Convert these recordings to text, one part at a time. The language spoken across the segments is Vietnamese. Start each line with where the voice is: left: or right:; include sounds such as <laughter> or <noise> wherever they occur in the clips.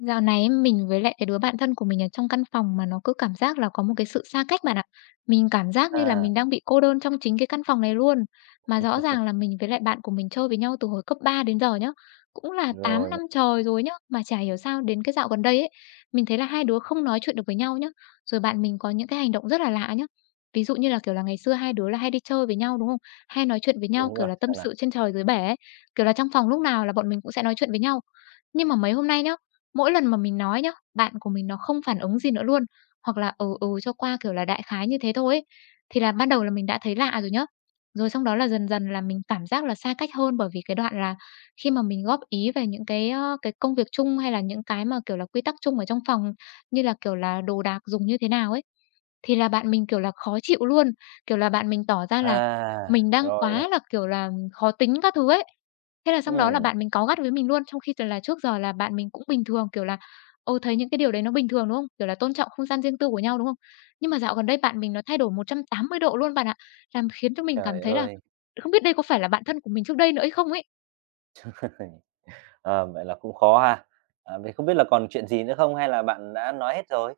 left: Dạo này ấy, mình với lại cái đứa bạn thân của mình ở trong căn phòng mà nó cứ cảm giác là có một cái sự xa cách bạn ạ. Mình cảm giác như là
right: À,
left: mình đang bị cô đơn trong chính cái căn phòng này luôn. Mà rõ ràng
right: <laughs>
left: là mình với lại bạn của mình chơi với nhau từ hồi cấp 3 đến giờ nhá. Cũng là 8
right: rồi nè,
left: năm trời rồi nhá. Mà chả hiểu sao đến cái dạo gần đây ấy, mình thấy là hai đứa không nói chuyện được với nhau nhá. Rồi bạn mình có những cái hành động rất là lạ nhá. Ví dụ như là kiểu là ngày xưa hai đứa là hay đi chơi với nhau đúng không? Hay nói chuyện với nhau
right: đúng
left: kiểu
right: rồi,
left: là tâm
right: sao nào?
left: sự trên trời dưới bể ấy. Kiểu là trong phòng lúc nào là bọn mình cũng sẽ nói chuyện với nhau. Nhưng mà mấy hôm nay nhá, mỗi lần mà mình nói nhá, bạn của mình nó không phản ứng gì nữa luôn, hoặc là "ừ, ừ" cho qua, kiểu là, đại khái như thế thôi ấy. Thì là ban đầu là mình đã thấy lạ rồi nhá, rồi xong đó là dần dần là mình cảm giác là xa cách hơn bởi vì cái đoạn là khi mà mình góp ý về những cái, cái công việc chung hay là những cái mà, kiểu là, quy tắc chung ở trong phòng, như là, kiểu là, đồ đạc dùng như thế nào ấy, thì là bạn mình, kiểu là, khó chịu luôn, kiểu là, bạn mình tỏ ra là
right: À,
left: mình đang
right: rồi nè,
left: quá là, kiểu là, khó tính các thứ ấy. Thế là xong đó là
right: ừm,
left: bạn mình cáu gắt với mình luôn, trong khi t là trước giờ là bạn mình cũng bình thường, kiểu là, ừ, thấy những cái điều đấy nó bình thường, đúng không? Kiểu là tôn trọng không gian riêng tư của nhau, đúng không? Nhưng mà dạo gần đây bạn mình nó thay đổi 180 độ luôn bạn ạ, làm khiến cho mình cảm
right: trời
left: thấy là
right: ơi!
left: không biết đây có phải là bạn thân của mình trước đây nữa hay không ấy.
right: <laughs> Ờ, vậy là cũng khó ha. À, vậy không biết là còn chuyện gì nữa không hay là bạn đã nói hết rồi?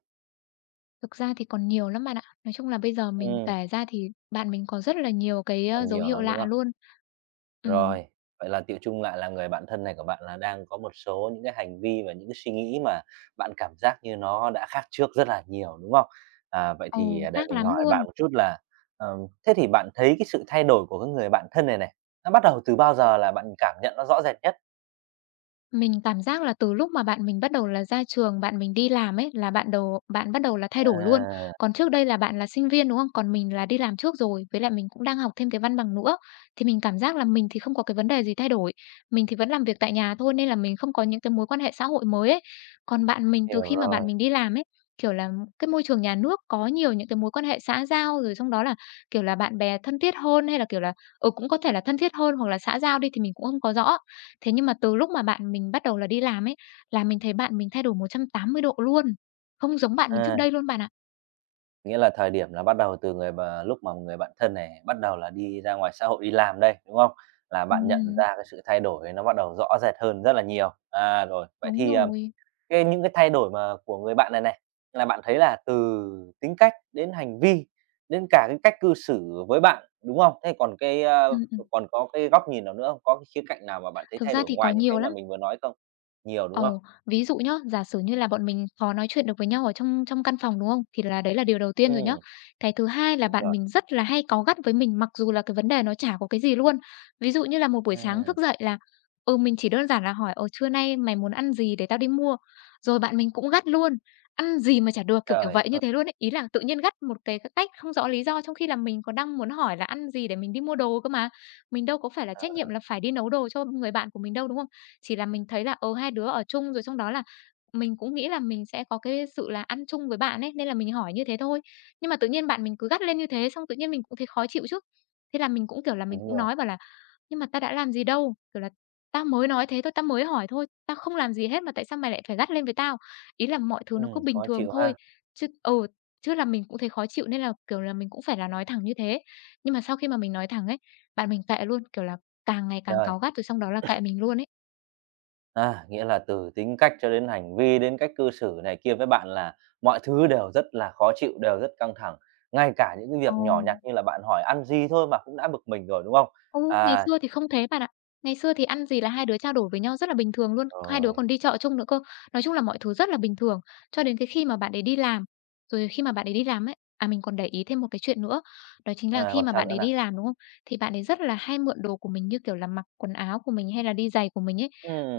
left: Thực ra thì còn nhiều lắm bạn ạ. Nói chung là bây giờ mình
right: Ừm,
left: kể ra thì bạn mình có rất là nhiều cái,
right: còn
left: dấu
right: nhiều
left: hiệu
right: lắm, đúng
left: lạ
right: không?
left: luôn. Ừm,
right: Rồi, vậy là tựu chung lại là người bạn thân này của bạn là đang có một số những cái hành vi và những cái suy nghĩ mà bạn cảm giác như nó đã khác trước rất là nhiều, đúng không? À, vậy thì,
left: ồ
right: à, để
left: khác
right: mình
left: lắm
right: hỏi
left: luôn.
right: bạn một chút là, ờ, thế thì bạn thấy cái sự thay đổi của cái người bạn thân này này, nó bắt đầu từ bao giờ là bạn cảm nhận nó rõ rệt nhất?
left: Mình cảm giác là từ lúc mà bạn mình bắt đầu là ra trường, bạn mình đi làm ấy, là bạn đầu bạn bắt đầu là thay đổi luôn.
right: À,
left: Còn trước đây là bạn là sinh viên, đúng không? Còn mình là đi làm trước rồi, với lại mình cũng đang học thêm cái văn bằng nữa. Thì mình cảm giác là mình thì không có cái vấn đề gì thay đổi, mình thì vẫn làm việc tại nhà thôi nên là mình không có những cái mối quan hệ xã hội mới ấy. Còn bạn mình từ
right: hiểu
left: khi mà bạn
right: rồi.
left: mình đi làm ấy, kiểu là, cái môi trường nhà nước có nhiều những cái mối quan hệ xã giao, rồi trong đó là, kiểu là, bạn bè thân thiết hơn hay là, kiểu là, ừ, cũng có thể là thân thiết hơn hoặc là xã giao đi thì mình cũng không có rõ. Thế nhưng mà từ lúc mà bạn mình bắt đầu là đi làm ấy, là mình thấy bạn mình thay đổi 180 độ luôn, không giống bạn mình
right: À,
left: trước đây luôn bạn ạ.
right: nghĩa là thời điểm là bắt đầu từ người mà lúc mà người bạn thân này bắt đầu là đi ra ngoài xã hội đi làm đây, đúng không? Là bạn nhận
left: Ừm,
right: ra cái sự thay đổi ấy nó bắt đầu rõ rệt hơn rất là nhiều. À, rồi, vậy
left: đúng
right: thì, ờ,
left: rồi.
right: cái những cái thay đổi mà của người bạn này này, là bạn thấy là từ tính cách đến hành vi, đến cả cái cách cư xử với bạn, đúng không? Thế còn cái,
left: Ừm, ừm.
right: còn có cái góc nhìn nào nữa không? Có cái khía cạnh nào mà bạn thấy
left: Thực
right: thay
left: ra
right: đổi
left: thì có
right: ngoài những
left: nhiều
right: cái mà
left: lắm.
right: mình vừa nói không? Nhiều, đúng không?
left: Ồ, ví dụ nhá, giả sử như là bọn mình khó nói chuyện được với nhau ở trong trong căn phòng, đúng không? Thì là đấy là điều đầu tiên rồi nhá.
right: Ừm,
left: Cái thứ hai là
right: đúng
left: bạn
right: rồi.
left: mình rất là hay cáu gắt với mình mặc dù là cái vấn đề nó chả có cái gì luôn. Ví dụ như là một buổi sáng
right: À,
left: thức dậy là, ừ, mình chỉ đơn giản là hỏi: "Ờ, trưa nay mày muốn ăn gì để tao đi mua?" Rồi bạn mình cũng gắt luôn: "Ăn gì mà chả được", kiểu
right: trời
left: vậy, như thế luôn ấy. Ý là tự nhiên gắt một cái cách không rõ lý do, trong khi là mình còn đang muốn hỏi là ăn gì để mình đi mua đồ cơ mà. Mình đâu có phải là trách nhiệm là phải đi nấu đồ cho người bạn của mình đâu, đúng không? Chỉ là mình thấy là, ừ, hai đứa ở chung rồi xong đó là mình cũng nghĩ là mình sẽ có cái sự là ăn chung với bạn ấy, nên là mình hỏi như thế thôi. Nhưng mà tự nhiên bạn mình cứ gắt lên như thế, xong tự nhiên mình cũng thấy khó chịu chứ. Thế là mình cũng, kiểu là, mình
right: Đúng
left: cũng
right: rồi,
left: nói bảo là "Nhưng mà ta đã làm gì đâu, kiểu là, tao mới nói thế thôi, tao mới hỏi thôi, tao không làm gì hết mà tại sao mày lại phải gắt lên với tao?" Ý là mọi thứ nó cứ bình
right: khó
left: thường
right: chịu
left: thôi,
right: ha.
left: chứ chứ là mình cũng thấy khó chịu nên là, kiểu là, mình cũng phải là nói thẳng như thế. Nhưng mà sau khi mà mình nói thẳng ấy, bạn mình kệ luôn, kiểu là, càng ngày càng
right: Trời,
left: cáu gắt rồi xong đó là kệ mình luôn ấy.
right: à, nghĩa là từ tính cách cho đến hành vi, đến cách cư xử này kia với bạn là mọi thứ đều rất là khó chịu, đều rất căng thẳng. Ngay cả những cái
left: Ồ,
right: việc nhỏ nhặt như là bạn hỏi ăn gì thôi mà cũng đã bực mình rồi, đúng không?
left: ô, ngày
right: À,
left: xưa thì không thế bạn ạ. Ngày xưa thì ăn gì là hai đứa trao đổi với nhau rất là bình thường luôn, hai đứa còn
right: rồi,
left: đi chợ chung nữa cơ. Nói chung là mọi thứ rất là bình thường, cho đến cái khi mà bạn ấy đi làm. Rồi khi mà bạn ấy đi làm ấy, à, mình còn để ý thêm một cái chuyện nữa, đó chính là
right: à,
left: khi
right: còn
left: mà
right: sao
left: bạn
right: nữa
left: ấy
right: nào?
left: đi làm, đúng không? Thì bạn ấy rất là hay mượn đồ của mình, như kiểu là, mặc quần áo của mình hay là đi giày của mình ấy.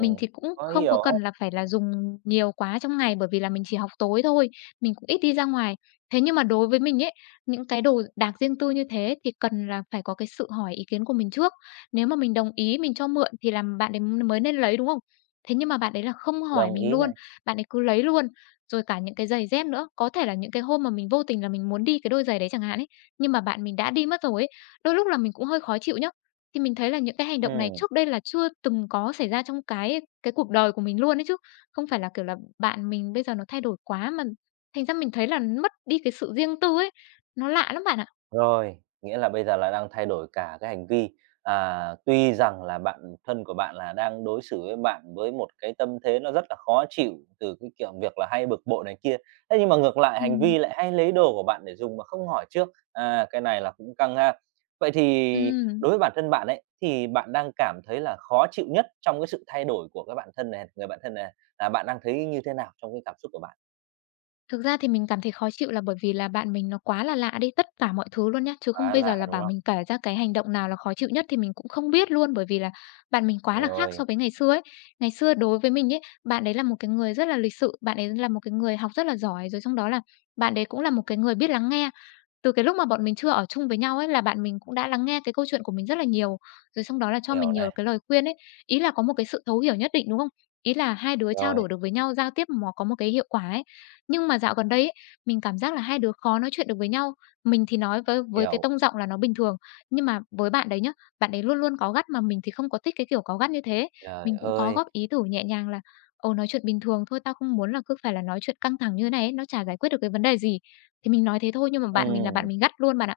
left: Mình thì cũng
right: khó
left: không có
right: hiểu ha,
left: cần là phải là dùng nhiều quá trong ngày, bởi vì là mình chỉ học tối thôi, mình cũng ít đi ra ngoài. Thế nhưng mà đối với mình ấy, những cái đồ đạc riêng tư như thế thì cần là phải có cái sự hỏi ý kiến của mình trước. Nếu mà mình đồng ý mình cho mượn thì là bạn ấy mới nên lấy, đúng không? Thế nhưng mà bạn ấy là không hỏi
right: đồng
left: mình
right: ý
left: luôn,
right: này,
left: bạn ấy cứ lấy luôn. Rồi cả những cái giày dép nữa, có thể là những cái hôm mà mình vô tình là mình muốn đi cái đôi giày đấy chẳng hạn ấy, nhưng mà bạn mình đã đi mất rồi ấy, đôi lúc là mình cũng hơi khó chịu nhá. Thì mình thấy là những cái hành động này
right: ừm.
left: trước đây là chưa từng có xảy ra trong cái cuộc đời của mình luôn ấy chứ. Không phải là, kiểu là, bạn mình bây giờ nó thay đổi quá mà thành ra mình thấy là mất đi cái sự riêng tư ấy. Nó lạ lắm bạn ạ.
right: Rồi, nghĩa là bây giờ là đang thay đổi cả cái hành vi. À, tuy rằng là bạn thân của bạn là đang đối xử với bạn với một cái tâm thế nó rất là khó chịu từ cái kiểu việc là hay bực bội này kia. Thế nhưng mà ngược lại hành
left: Ừm,
right: vi lại hay lấy đồ của bạn để dùng mà không hỏi trước. À, cái này là cũng căng ha. Vậy thì
left: ừm.
right: đối với bản thân bạn ấy thì bạn đang cảm thấy là khó chịu nhất trong cái sự thay đổi của cái bạn thân này, người bạn thân này là bạn đang thấy như thế nào trong cái cảm xúc của bạn?
left: Thực ra thì mình cảm thấy khó chịu là bởi vì là bạn mình nó quá là lạ đi, tất cả mọi thứ luôn nhá, chứ không
right: Quá
left: bây giờ
right: lạ,
left: là
right: đúng
left: bảo
right: không?
left: mình kể ra cái hành động nào là khó chịu nhất thì mình cũng không biết luôn, bởi vì là bạn mình quá là khác
right: Rồi,
left: so với ngày xưa ấy. Ngày xưa đối với mình ấy, bạn đấy là một cái người rất là lịch sự, bạn ấy là một cái người học rất là giỏi, rồi xong đó là bạn đấy cũng là một cái người biết lắng nghe. Từ cái lúc mà bọn mình chưa ở chung với nhau ấy, là bạn mình cũng đã lắng nghe cái câu chuyện của mình rất là nhiều, rồi xong đó là cho
right: hiểu
left: mình nhiều
right: này,
left: cái lời khuyên ấy. Ý là có một cái sự thấu hiểu nhất định, đúng không? Ý là hai đứa trao
right: rồi,
left: đổi được với nhau, giao tiếp mà có một cái hiệu quả ấy. Nhưng mà dạo gần đây ấy, mình cảm giác là hai đứa khó nói chuyện được với nhau. Mình thì nói với cái
right: hiểu.
left: tông giọng là nó bình thường, nhưng mà với bạn đấy nhá, bạn ấy luôn luôn cáu gắt mà mình thì không có thích cái kiểu cáu gắt như thế.
right: Trời
left: Mình cũng có
right: ơi!
left: góp ý thử nhẹ nhàng là ồ nói chuyện bình thường thôi, tao không muốn là cứ phải là nói chuyện căng thẳng như thế này ấy, nó chả giải quyết được cái vấn đề gì." Thì mình nói thế thôi nhưng mà bạn mình là bạn
right: Ừm,
left: mình gắt luôn bạn ạ.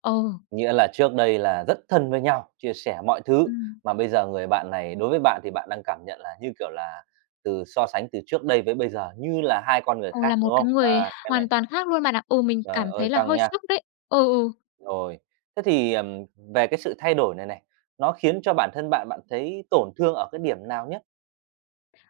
left: Ồ,
right: nghĩa là trước đây là rất thân với nhau, chia sẻ mọi thứ,
left: ừm.
right: mà bây giờ người bạn này đối với bạn thì bạn đang cảm nhận là, như kiểu là, từ so sánh từ trước đây với bây giờ như là hai con người
left: Ừ, là
right: khác,
left: một
right: đúng
left: cái
right: không?
left: người
right: À, cái này
left: hoàn toàn khác luôn bạn ạ. Ừ, mình
right: trời
left: cảm
right: ơi,
left: thấy là
right: căng
left: hơi
right: nha.
left: sốc đấy. Ừ, ừ.
right: Rồi, thế thì, về cái sự thay đổi này này, nó khiến cho bản thân bạn, bạn thấy tổn thương ở cái điểm nào nhất?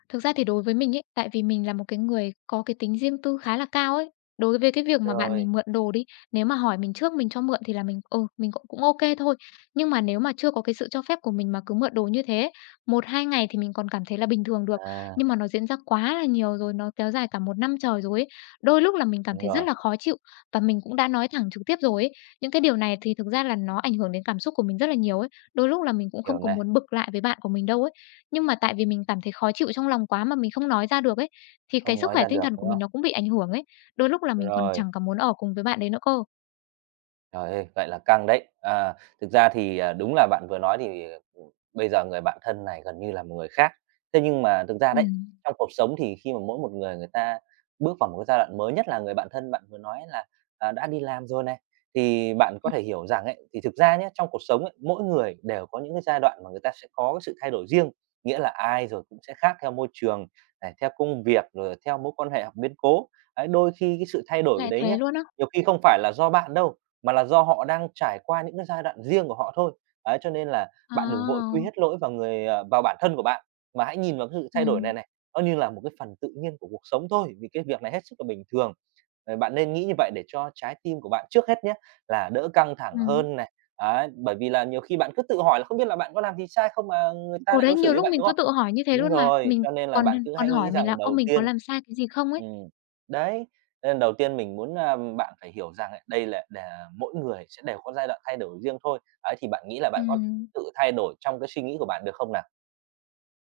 left: Thực ra thì đối với mình ấy, tại vì mình là một cái người có cái tính riêng tư khá là cao ấy, đối với cái việc mà bạn
right: Rồi,
left: mình mượn đồ đi, nếu mà hỏi mình trước mình cho mượn thì là mình cũng cũng ô thôi. Nhưng mà nếu mà chưa có cái sự cho phép của mình mà cứ mượn đồ như thế, một 2 ngày thì mình còn cảm thấy là bình thường được,
right: à,
left: nhưng mà nó diễn ra quá là nhiều rồi, nó kéo dài cả một năm trời rồi ấy, đôi lúc là mình cảm
right: đúng
left: thấy rất
right: rồi,
left: là khó chịu và mình cũng đã nói thẳng trực tiếp rồi ấy. Những cái điều này thì thực ra là nó ảnh hưởng đến cảm xúc của mình rất là nhiều ấy, đôi lúc là mình cũng
right: hiểu
left: không có
right: này,
left: muốn bực lại với bạn của mình đâu ấy. Nhưng mà tại vì mình cảm thấy khó chịu trong lòng quá mà mình không nói ra được ấy, thì cái
right: không
left: sức
right: nói
left: khỏe
right: ra
left: tinh
right: được,
left: thần của
right: đúng
left: mình
right: không?
left: nó cũng bị ảnh hưởng ấy. Đôi lúc là mình còn
right: Rồi.
left: chẳng có muốn ở cùng với bạn đấy nữa cơ.
right: Trời ơi, vậy là căng đấy. À, thực ra thì, à, đúng là bạn vừa nói thì, ừ, bây giờ người bạn thân này gần như là một người khác. Thế nhưng mà thực ra đấy,
left: Ừm,
right: trong cuộc sống thì khi mà mỗi một người người ta bước vào một cái giai đoạn mới, nhất là người bạn thân bạn vừa nói là, à, đã đi làm rồi này, thì bạn có
left: ừm.
right: thể hiểu rằng ấy, thì thực ra nhé trong cuộc sống ấy, mỗi người đều có những cái giai đoạn mà người ta sẽ có cái sự thay đổi riêng. Nghĩa là ai rồi cũng sẽ khác theo môi trường này, theo công việc, rồi theo mối quan hệ hoặc biến cố. Ấy, đôi khi cái sự thay đổi
left: Lại
right: đấy
left: thế
right: nhé
left: luôn á?
right: nhiều khi không phải là do bạn đâu, mà là do họ đang trải qua những cái giai đoạn riêng của họ thôi. Ấy, cho nên là bạn đừng vội quy
left: À.
right: hết lỗi vào người, vào bản thân của bạn, mà hãy nhìn vào cái sự thay đổi này
left: Ừm,
right: này, nó như là một cái phần tự nhiên của cuộc sống thôi, vì cái việc này hết sức là bình thường. Ờ, bạn nên nghĩ như vậy để cho trái tim của bạn trước hết nhé, là đỡ căng thẳng
left: ừm.
right: hơn này, ấy, bởi vì là nhiều khi bạn cứ tự hỏi là không biết là bạn có làm gì sai không mà người ta
left: Ừ,
right: lại
left: đấy,
right: đối xử
left: nhiều
right: như
left: lúc
right: vậy,
left: mình
right: đúng
left: cứ
right: không?
left: tự hỏi như thế
right: Đúng
left: luôn mà.
right: rồi,
left: Mình
right: cho nên là
left: còn
right: bạn cứ
left: còn
right: hãy
left: hỏi
right: nghĩ
left: mình là
right: rằng
left: "Ơ,
right: đầu
left: mình có
right: tiên
left: làm sai cái gì không?" ấy.
right: ừm, đấy, nên đầu tiên mình muốn, a, bạn phải hiểu rằng ấy, đây là để mỗi người sẽ đều có giai đoạn thay đổi riêng thôi. Ấy, thì bạn nghĩ là bạn có
left: Ừm.
right: tự thay đổi trong cái suy nghĩ của bạn được không nào?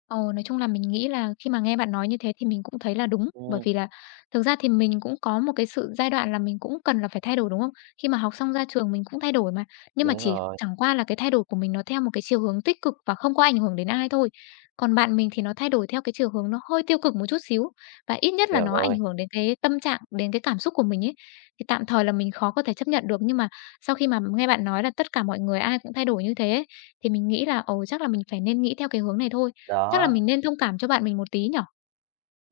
left: Ồ, nói chung là mình nghĩ là khi mà nghe bạn nói như thế thì mình cũng thấy là đúng, bởi
right: Ừm,
left: vì là thực ra thì mình cũng có một cái sự giai đoạn là mình cũng cần là phải thay đổi, đúng không? Khi mà học xong ra trường mình cũng thay đổi mà, nhưng mà
right: đúng
left: chỉ
right: rồi,
left: chẳng qua là cái thay đổi của mình nó theo một cái chiều hướng tích cực và không có ảnh hưởng đến ai thôi. Còn bạn mình thì nó thay đổi theo cái chiều hướng nó hơi tiêu cực một chút xíu và ít nhất là
right: hiểu
left: nó ảnh
right: rồi.
left: hưởng đến cái tâm trạng, đến cái cảm xúc của mình ấy. Thì tạm thời là mình khó có thể chấp nhận được, nhưng mà sau khi mà nghe bạn nói là tất cả mọi người ai cũng thay đổi như thế ấy, thì mình nghĩ là, ồ, chắc là mình phải nên nghĩ theo cái hướng này thôi. Chắc là
right: Đó.
left: mình nên thông cảm cho bạn mình một tí nhỉ?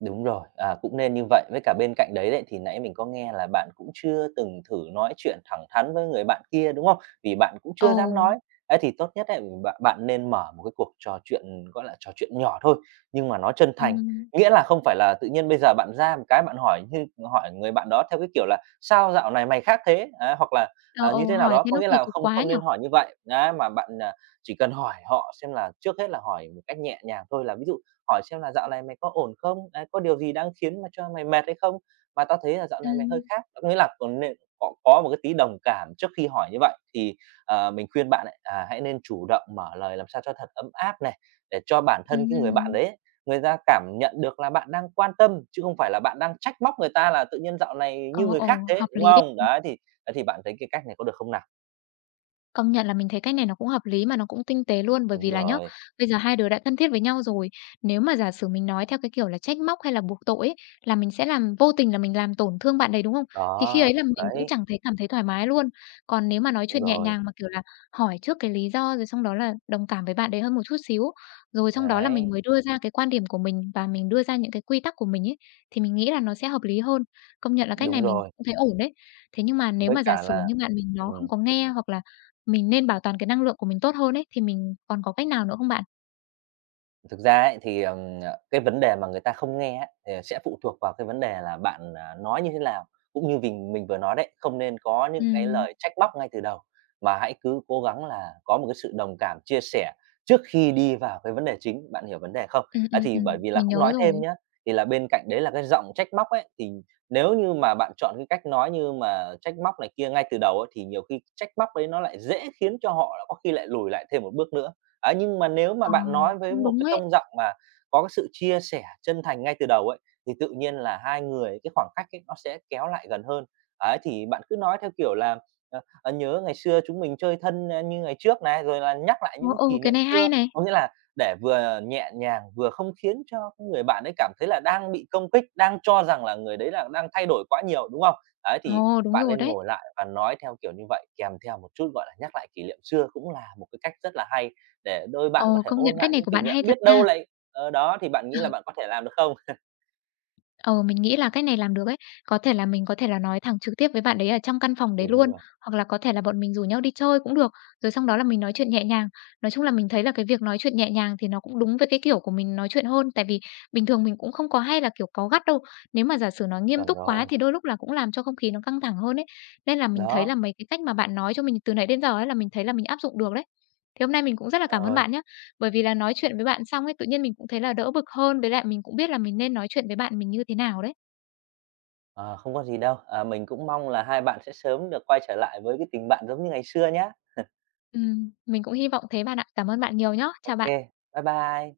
right: Đúng rồi, à, cũng nên như vậy. Với cả bên cạnh đấy đấy, thì nãy mình có nghe là bạn cũng chưa từng thử nói chuyện thẳng thắn với người bạn kia, đúng không? Vì bạn cũng
left: Ồ,
right: chưa dám nói. Ấy, thì tốt nhất ấy, bạn bạn nên mở một cái cuộc trò chuyện, gọi là, trò chuyện nhỏ thôi, nhưng mà nó chân thành.
left: ừm,
right: Nghĩa là không phải là tự nhiên bây giờ bạn ra một cái bạn hỏi người bạn đó theo cái kiểu là "Sao dạo này mày khác thế?" Á, hoặc là,
left: ờ,
right: à, như
left: ồ,
right: thế nào
left: hỏi
right: đó.
left: thế
right: Có
left: nó
right: nghĩa
left: kỳ
right: là
left: cục
right: không
left: quá
right: không
left: nhỉ?
right: nên hỏi như vậy. Á, mà bạn, à, chỉ cần hỏi họ xem là trước hết là hỏi một cách nhẹ nhàng thôi, là ví dụ hỏi xem là "Dạo này mày có ổn không? Đấy, có điều gì đang khiến mà cho mày mệt hay không? Mà tao thấy là dạo này mày hơi
left: Ừm,
right: khác." Có nghĩa là còn nên có một cái tí đồng cảm trước khi hỏi như vậy thì, ờ, mình khuyên bạn ấy, à, hãy nên chủ động mở lời làm sao cho thật ấm áp này, để cho bản thân cái người bạn
left: ừm,
right: đấy ấy, người ta cảm nhận được là bạn đang quan tâm, chứ không phải là bạn đang trách móc người ta là "Tự nhiên dạo này
left: ồ,
right: như người khác
left: ồ,
right: thế",
left: hợp
right: đúng
left: lý đấy.
right: không? Đấy, thì bạn thấy cái cách này có được không nào?
left: Công nhận là mình thấy cách này nó cũng hợp lý mà nó cũng tinh tế luôn, bởi vì
right: Đúng
left: là nhá,
right: rồi,
left: bây giờ hai đứa đã thân thiết với nhau rồi, nếu mà giả sử mình nói theo cái kiểu là trách móc hay là buộc tội ấy, là mình sẽ làm vô tình là mình làm tổn thương bạn đấy, đúng không? Thì khi
right: đó,
left: ấy là mình cũng chẳng cảm thấy thoải mái luôn. Còn nếu mà nói
right: đúng
left: chuyện nhẹ
right: rồi,
left: nhàng mà, kiểu là, hỏi trước cái lý do rồi xong đó là đồng cảm với bạn đấy hơn một chút xíu, rồi xong đó là mình
right: đấy,
left: mới đưa ra cái quan điểm của mình và mình đưa ra những cái quy tắc của mình ấy, thì mình nghĩ là nó sẽ hợp lý hơn. Công nhận là cách này
right: đúng
left: mình
right: rồi,
left: cũng thấy ổn đấy. Thế nhưng mà nếu
right: với
left: mà giả
right: cả
left: sử
right: là
left: như bạn mình nó không
right: ừm.
left: có nghe hoặc là mình nên bảo toàn cái năng lượng của mình tốt hơn ấy, thì mình còn có cách nào nữa không bạn?
right: Thực ra ấy thì, ờ, cái vấn đề mà người ta không nghe á, thì sẽ phụ thuộc vào cái vấn đề là bạn, à, nói như thế nào. Cũng như mình vừa nói đấy, không nên có những cái
left: Ừm,
right: lời trách móc ngay từ đầu, mà hãy cứ cố gắng là có một cái sự đồng cảm, chia sẻ trước khi đi vào cái vấn đề chính, bạn hiểu vấn đề không? Á, thì bởi vì là
left: Mình nhớ
right: cũng nói
left: rồi.
right: thêm nhé thì là bên cạnh đấy là cái giọng trách móc ấy, thì nếu như mà bạn chọn cái cách nói như mà trách móc này kia ngay từ đầu ấy, thì nhiều khi trách móc đấy nó lại dễ khiến cho họ là có khi lại lùi lại thêm một bước nữa. Ấy, nhưng mà nếu mà
left: Ờ.
right: bạn nói với
left: Cũng
right: một
left: đúng
right: cái
left: ấy.
right: tông giọng mà có cái sự chia sẻ chân thành ngay từ đầu ấy, thì tự nhiên là hai người cái khoảng cách ấy nó sẽ kéo lại gần hơn. Ấy, thì bạn cứ nói theo kiểu là, "Nhớ ngày xưa chúng mình chơi thân, a, như ngày trước" này, rồi là nhắc lại
left: Ờ,
right: những
left: ừ,
right: kỷ
left: cái
right: niệm
left: này hay
right: xưa.
left: này.
right: Có nghĩa là để vừa nhẹ nhàng, vừa không khiến cho cái người bạn ấy cảm thấy là đang bị công kích, đang cho rằng là người đấy là đang thay đổi quá nhiều, đúng không? Ấy, thì
left: Ồ, đúng
right: bạn
left: rồi
right: nên
left: đấy.
right: ngồi lại và nói theo kiểu như vậy, kèm theo một chút, gọi là, nhắc lại kỷ niệm xưa cũng là một cái cách rất là hay để đôi bạn có
left: Ồ,
right: thể
left: công
right: ôn
left: nhận cách
right: lại
left: này
right: những
left: của
right: kỷ
left: bạn
right: niệm,
left: hay thật
right: biết đâu
left: nha.
right: lại ờ, đó, thì bạn nghĩ là bạn có thể làm được không? <laughs>
left: Ờ, mình nghĩ là cách này làm được ấy. Có thể là nói thẳng trực tiếp với bạn đấy ở trong căn phòng đấy
right: Đúng
left: luôn,
right: rồi,
left: hoặc là có thể là bọn mình rủ nhau đi chơi cũng được, rồi xong đó là mình nói chuyện nhẹ nhàng. Nói chung là mình thấy là cái việc nói chuyện nhẹ nhàng thì nó cũng đúng với cái kiểu của mình nói chuyện hơn, tại vì bình thường mình cũng không có hay là, kiểu, cáu gắt đâu. Nếu mà giả sử nói nghiêm
right: chuẩn
left: túc quá
right: rồi.
left: thì đôi lúc là cũng làm cho không khí nó căng thẳng hơn ấy. Nên là mình thấy
right: Đó,
left: là mấy cái cách mà bạn nói cho mình từ nãy đến giờ ấy là mình thấy là mình áp dụng được đấy. Thì hôm nay mình cũng rất là cảm ơn
right: rồi,
left: bạn nhé. Bởi vì là nói chuyện với bạn xong ấy, tự nhiên mình cũng thấy là đỡ bực hơn, với lại mình cũng biết là mình nên nói chuyện với bạn mình như thế nào đấy.
right: ờ, không có gì đâu. À, mình cũng mong là hai bạn sẽ sớm được quay trở lại với cái tình bạn giống như ngày xưa nhá.
left: Mình cũng hy vọng thế bạn ạ. Cảm ơn bạn nhiều nhá.
right: OK,
left: Chào bạn.
right: bye bye.